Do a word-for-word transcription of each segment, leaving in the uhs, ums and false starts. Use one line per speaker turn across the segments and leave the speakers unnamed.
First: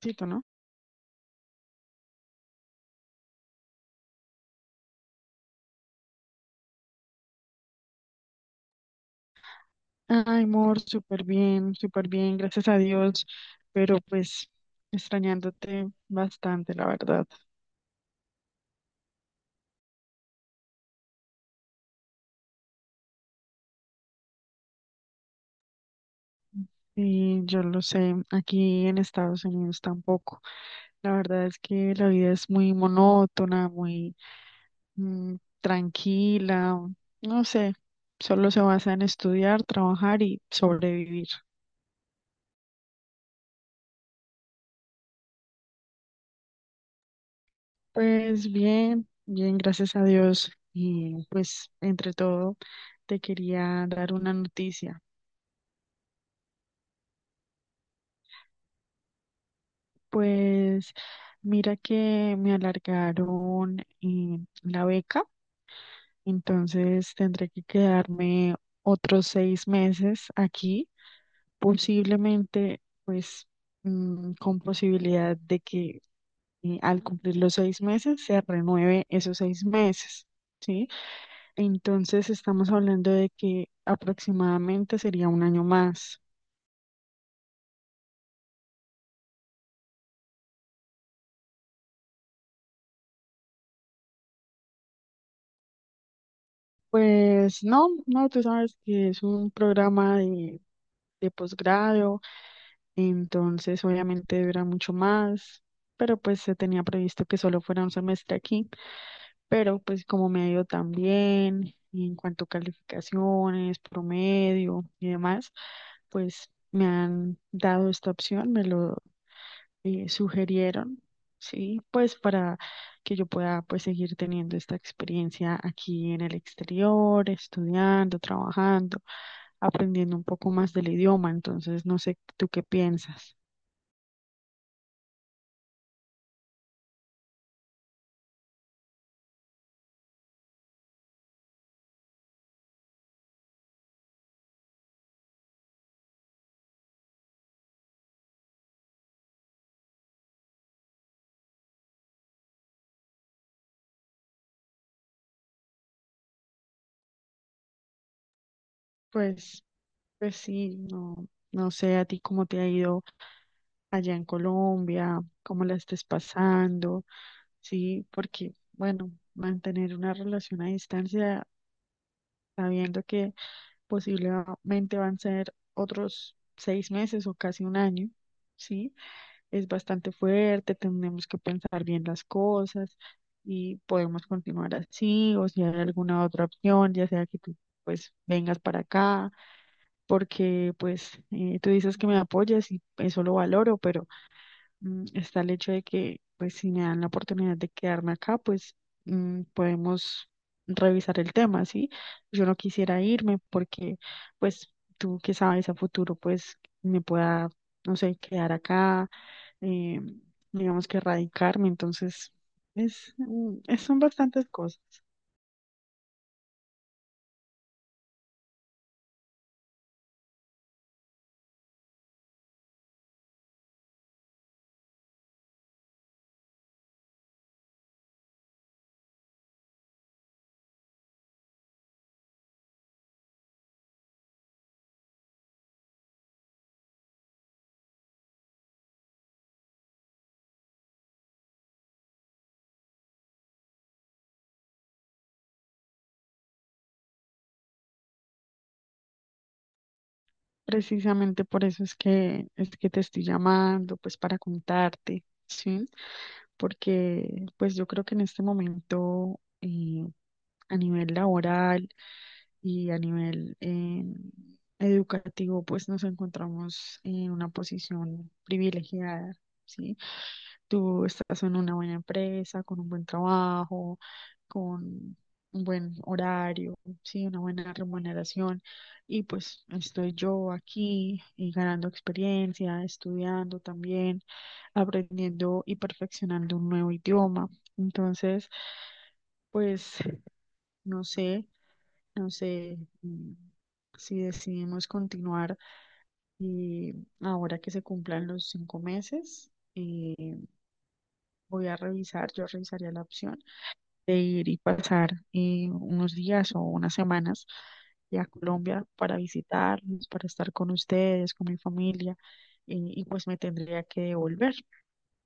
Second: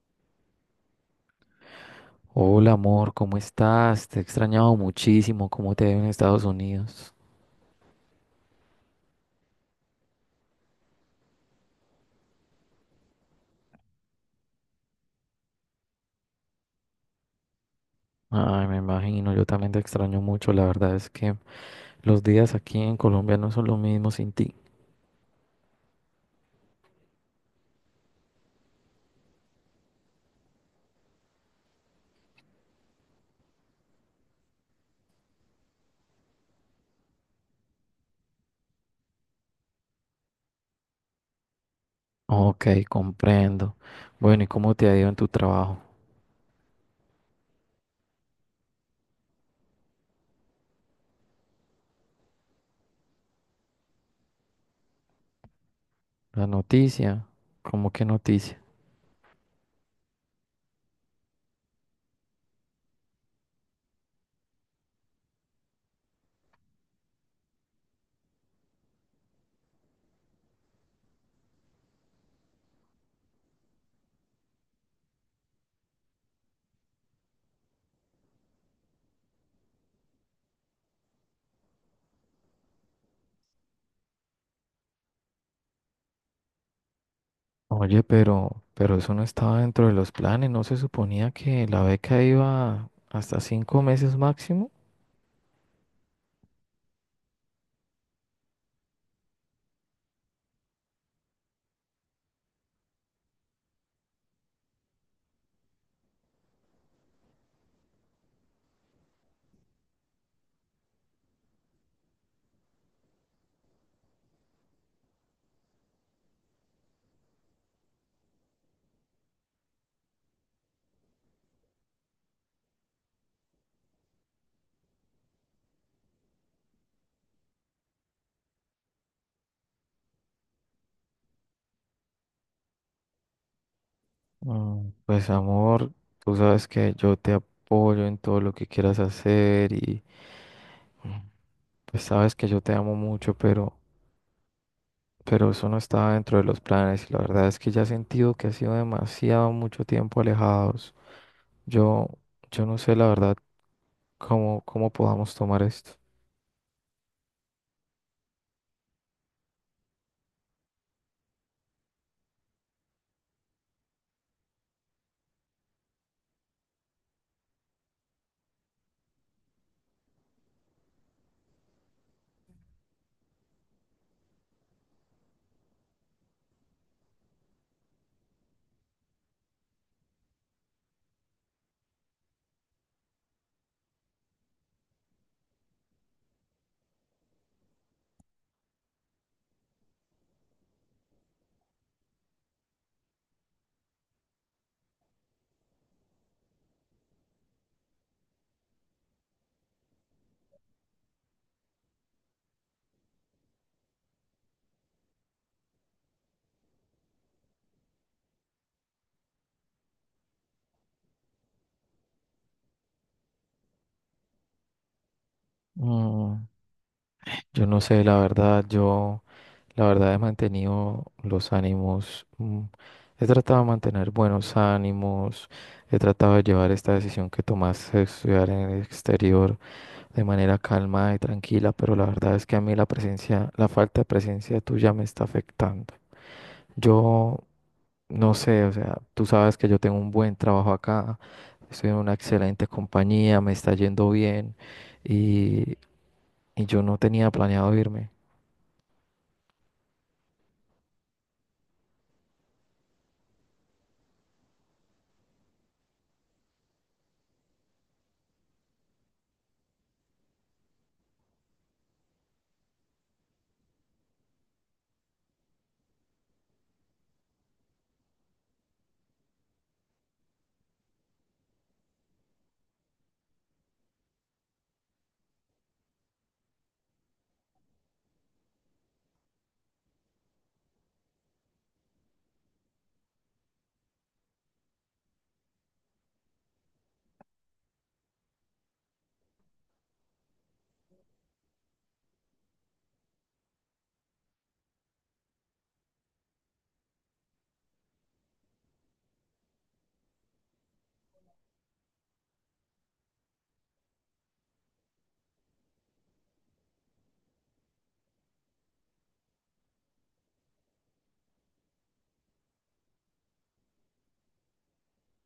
Tito, ¿no?
Hola amor, ¿cómo estás? Te he extrañado muchísimo. ¿Cómo te ha ido en Estados Unidos?
Ay, amor, súper bien, súper bien, gracias a Dios, pero pues extrañándote bastante, la verdad.
Ay, me imagino, yo también te extraño mucho. La verdad es que los días aquí en Colombia no son lo mismo sin ti.
Y yo lo sé, aquí en Estados Unidos tampoco. La verdad es que la vida es muy monótona, muy mm, tranquila, no sé, solo se basa en estudiar, trabajar y sobrevivir.
Ok, comprendo. Bueno, ¿y cómo te ha ido en tu trabajo?
Pues bien, bien, gracias a Dios. Y pues entre todo, te quería dar una noticia.
La noticia. ¿Cómo qué noticia?
Pues mira que me alargaron eh, la beca, entonces tendré que quedarme otros seis meses aquí, posiblemente pues mm, con posibilidad de que eh, al cumplir los seis meses se renueve esos seis meses, ¿sí? Entonces estamos hablando de que aproximadamente sería un año más.
Oye, pero, pero eso no estaba dentro de los planes. ¿No se suponía que la beca iba hasta cinco meses máximo?
Pues no, no, tú sabes que es un programa de, de posgrado, entonces obviamente dura mucho más, pero pues se tenía previsto que solo fuera un semestre aquí, pero pues como me ha ido tan bien en cuanto a calificaciones, promedio y demás, pues me han dado esta opción, me lo eh, sugirieron, sí, pues para que yo pueda pues seguir teniendo esta experiencia aquí en el exterior, estudiando, trabajando, aprendiendo un poco más del idioma. Entonces, no sé, ¿tú qué piensas?
Mm, Pues amor, tú sabes que yo te apoyo en todo lo que quieras hacer y mm, pues sabes que yo te amo mucho, pero, pero eso no estaba dentro de los planes y la verdad es que ya he sentido que ha sido demasiado mucho tiempo alejados. Yo, yo no sé la verdad cómo, cómo podamos tomar esto.
Pues, pues sí, no, no sé a ti cómo te ha ido allá en Colombia, cómo la estés pasando, sí, porque, bueno, mantener una relación a distancia sabiendo que posiblemente van a ser otros seis meses o casi un año, ¿sí? Es bastante fuerte, tenemos que pensar bien las cosas y podemos continuar así, o si hay alguna otra opción, ya sea que tú pues vengas para acá, porque pues eh, tú dices que me apoyas y eso lo valoro, pero mm, está el hecho de que, pues, si me dan la oportunidad de quedarme acá, pues mm, podemos revisar el tema, ¿sí? Yo no quisiera irme porque, pues, tú que sabes a futuro, pues, me pueda, no sé, quedar acá, eh, digamos que radicarme, entonces, es, mm, es- son bastantes cosas.
Mm, Yo no sé la verdad, yo... La verdad he mantenido los ánimos, mm, he tratado de mantener buenos ánimos, he tratado de llevar esta decisión que tomaste de estudiar en el exterior de manera calma y tranquila, pero la verdad es que a mí la presencia, la falta de presencia tuya me está afectando. Yo no sé, o sea, tú sabes que yo tengo un buen trabajo acá, estoy en una excelente compañía, me está yendo bien y, y yo no tenía planeado irme.
Precisamente por eso es que es que te estoy llamando, pues para contarte, ¿sí? Porque pues yo creo que en este momento eh, a nivel laboral y a nivel eh, educativo, pues nos encontramos en una posición privilegiada, ¿sí? Tú estás en una buena empresa, con un buen trabajo, con un buen horario, ¿sí? Una buena remuneración. Y pues estoy yo aquí eh, ganando experiencia, estudiando también, aprendiendo y perfeccionando un nuevo idioma. Entonces, pues no sé, no sé mm, si decidimos continuar y ahora que se cumplan los cinco meses, eh, voy a revisar, yo revisaría la opción de ir y pasar eh, unos días o unas semanas ya a Colombia para visitarlos, para estar con ustedes, con mi familia, eh, y pues me tendría que devolver.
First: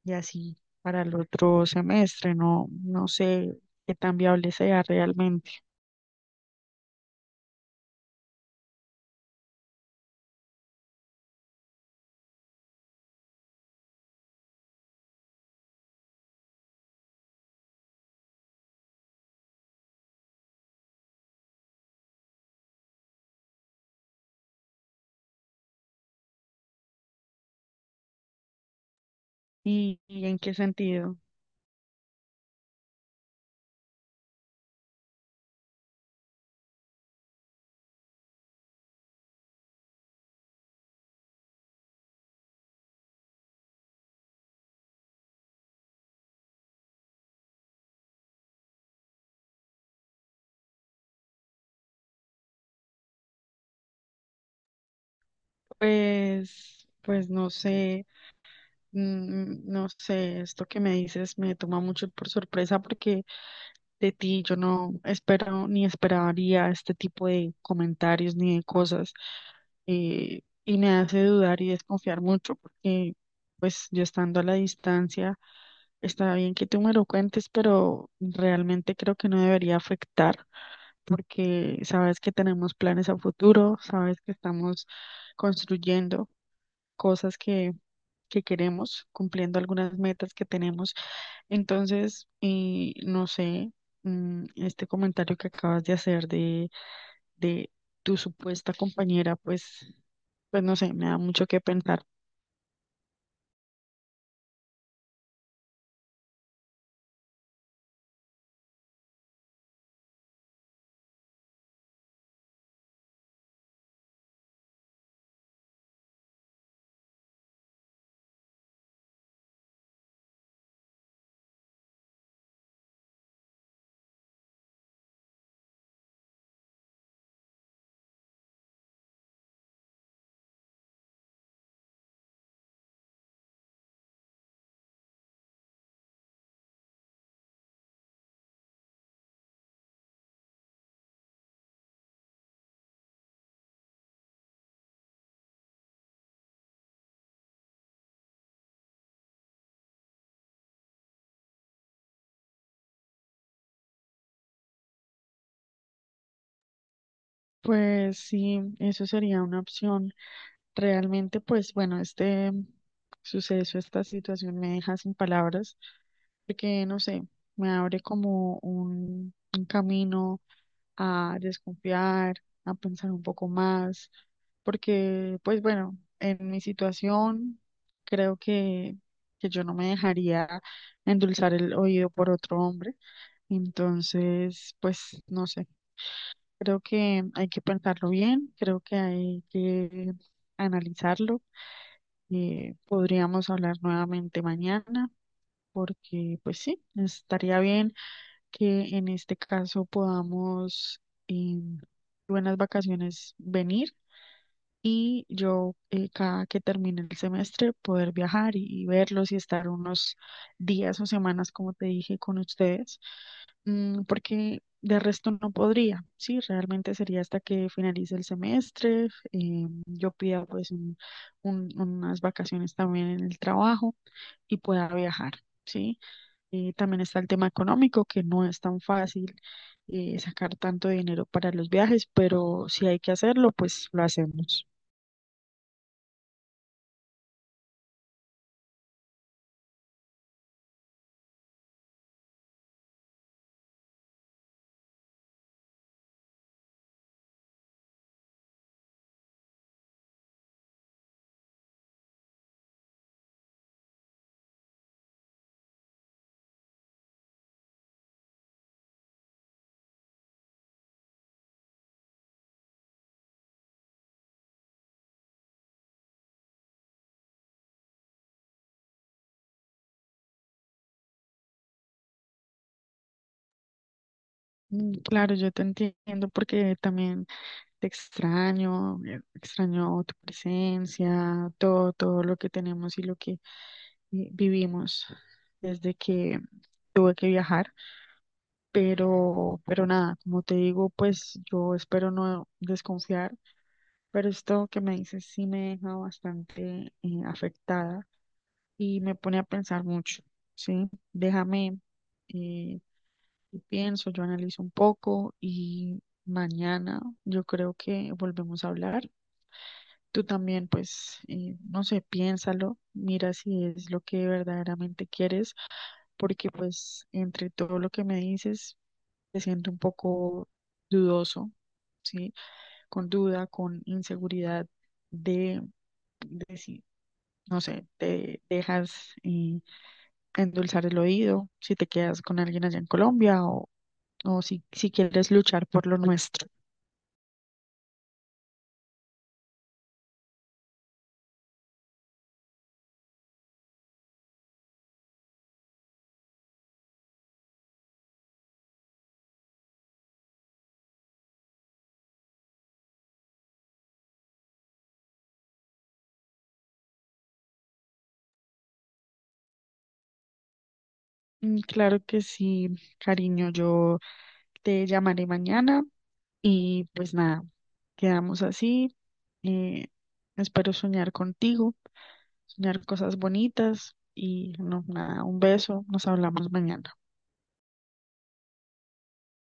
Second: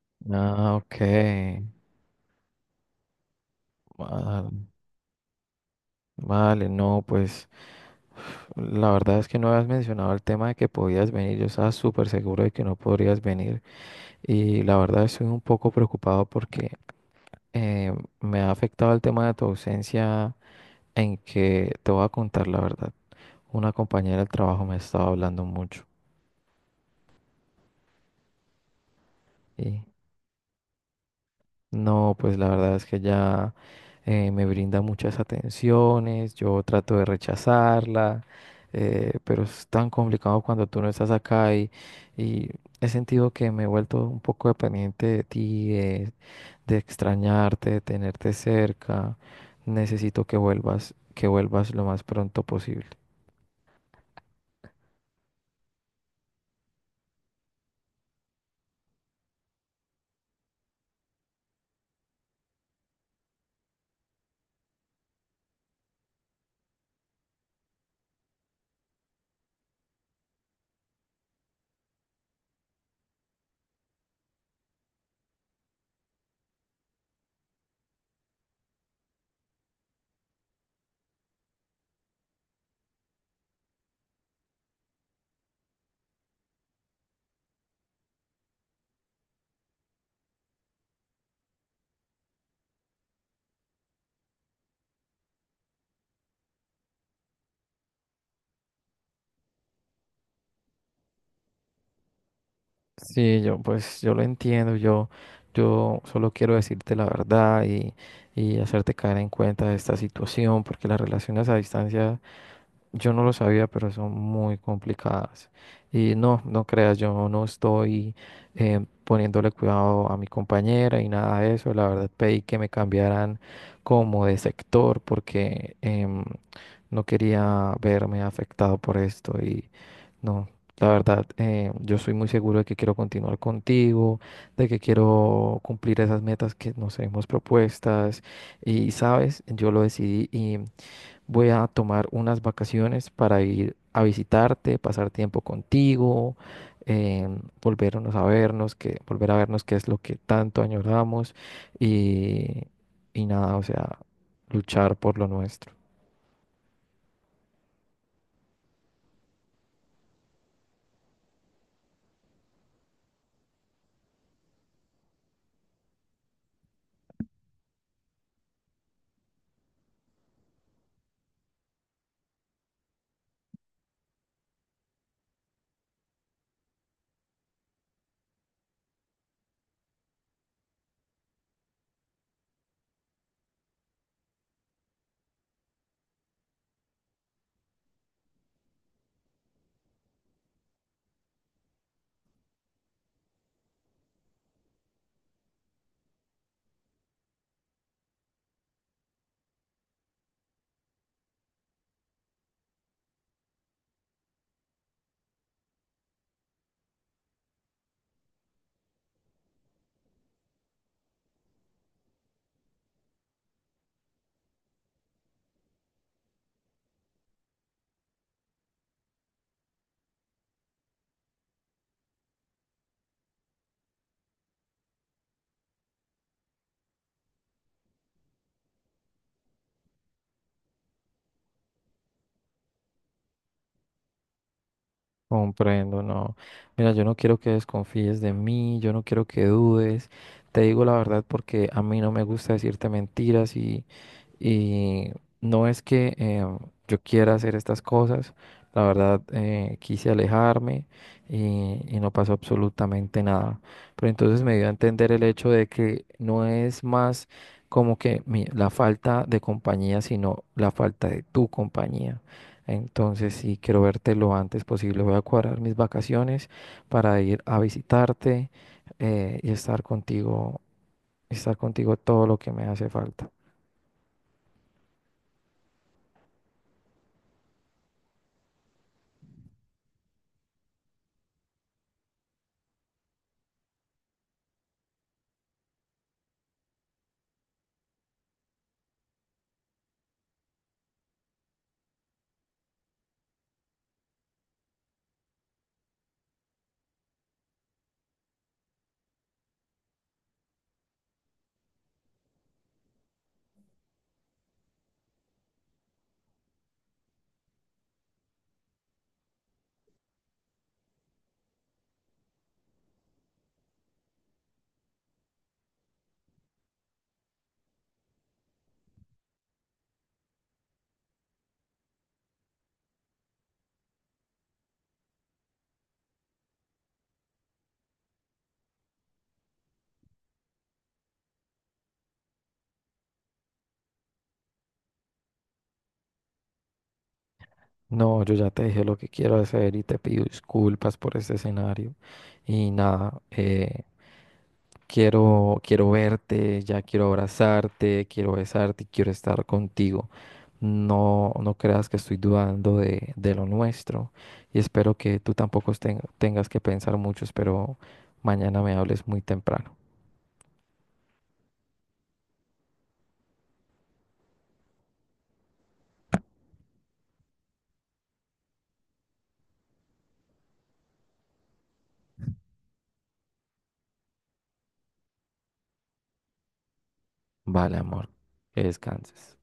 Y así
Ah, ok.
para el otro semestre, no, no sé qué tan
Ah,
viable sea realmente.
vale, no, pues la verdad es que no habías mencionado el tema de que podías venir. Yo estaba súper seguro de que no podrías venir. Y la verdad estoy un poco preocupado porque eh, me ha afectado el tema de tu ausencia en que te voy a contar la verdad. Una compañera del trabajo me estaba hablando mucho. Y
¿Y, y en qué sentido?
no, pues la verdad es que ya eh, me brinda muchas atenciones, yo trato de rechazarla, eh, pero es tan complicado cuando tú no estás acá y, y he sentido que me he vuelto un poco dependiente de ti, de, de extrañarte, de tenerte cerca. Necesito que vuelvas, que vuelvas lo más pronto posible.
Pues, pues no sé. Mm, mm, No sé, esto que me dices me toma mucho por sorpresa porque de ti yo no espero ni esperaría este tipo de comentarios ni de cosas eh, y me hace dudar y desconfiar mucho porque pues yo estando a la distancia está bien que tú me lo cuentes, pero realmente creo que no debería afectar porque sabes que tenemos planes a futuro, sabes que estamos construyendo cosas que, que queremos, cumpliendo algunas metas que tenemos. Entonces, y no sé, mm, este comentario que acabas de hacer de, de tu supuesta compañera, pues, pues no sé, me da mucho que pensar.
Sí, yo pues yo lo entiendo, yo, yo solo quiero decirte la verdad y, y hacerte caer en cuenta de esta situación, porque las relaciones a distancia yo no lo sabía, pero son muy complicadas. Y no, no creas, yo no estoy eh, poniéndole cuidado a mi compañera y nada de eso. La verdad pedí que me cambiaran como de sector porque em, no quería verme afectado por esto. Y no, la verdad, eh, yo soy muy seguro de que quiero continuar contigo, de que quiero cumplir esas metas que nos hemos propuestas. Y sabes, yo lo decidí y voy a tomar unas vacaciones para ir a visitarte, pasar tiempo contigo, em, volvernos a vernos, que, volver a vernos qué es lo que tanto añoramos y, y nada, o sea, luchar por lo nuestro.
Pues sí, eso sería una opción. Realmente, pues bueno, este suceso, esta situación me deja sin palabras, porque no sé, me abre como un, un camino a desconfiar, a pensar un poco más, porque pues bueno, en mi situación creo que, que yo no me dejaría endulzar el oído por otro hombre, entonces pues no sé, creo que hay que pensarlo bien, creo que hay que analizarlo, eh, podríamos hablar nuevamente mañana, porque pues sí, estaría bien que en este caso podamos en buenas vacaciones venir y yo eh, cada que termine el semestre poder viajar y, y verlos y estar unos días o semanas, como te dije, con ustedes, mm, porque de resto no podría, sí, realmente sería hasta que finalice el semestre, eh, yo pida pues un- un- unas vacaciones también en el trabajo y pueda viajar, sí. Y también está el tema económico, que no es tan fácil eh, sacar tanto dinero para los viajes, pero si hay que hacerlo, pues lo hacemos.
Comprendo, no. Mira, yo no quiero que desconfíes de mí, yo no quiero que dudes. Te digo la verdad porque a mí no me gusta decirte mentiras y Y no es que eh, yo quiera hacer estas cosas, la verdad eh, quise alejarme y, y no pasó absolutamente nada. Pero entonces me dio a entender el hecho de que no es más como que mi- la falta de compañía, sino la falta de tu compañía. Entonces, sí, quiero verte lo antes posible. Voy a cuadrar mis vacaciones para ir a visitarte eh, y estar contigo, estar contigo todo lo que me hace falta.
Mm, claro, yo te entiendo porque también te extraño, eh, extraño tu presencia, todo, todo lo que tenemos y lo que eh, vivimos desde que tuve que viajar, pero, pero nada, como te digo, pues yo espero no desconfiar, pero esto que me dices sí me deja bastante eh, afectada y me pone a pensar mucho, ¿sí? Déjame, eh, yo pienso, yo analizo un poco y mañana yo creo que volvemos a hablar. Tú también, pues, eh, no sé, piénsalo, mira si es lo que verdaderamente quieres, porque pues entre todo lo que me dices, te siento un poco dudoso, ¿sí? Con duda, con inseguridad de, de si, no sé, te dejas... eh, endulzar el oído, si te quedas con alguien allá en Colombia o, o si, si quieres luchar por lo nuestro.
No, yo ya te dije lo que quiero hacer y te pido disculpas por este escenario. Y nada, eh, quiero, quiero verte, ya quiero abrazarte, quiero besarte y quiero estar contigo. No, no creas que estoy dudando de, de lo nuestro y espero que tú tampoco ten- tengas que pensar mucho. Espero mañana me hables muy temprano.
Mm, claro que sí, cariño, yo te llamaré mañana y pues nada, quedamos así. eh, espero soñar contigo, soñar cosas bonitas y no, nada, un beso, nos hablamos mañana.
Vale, amor, que descanses.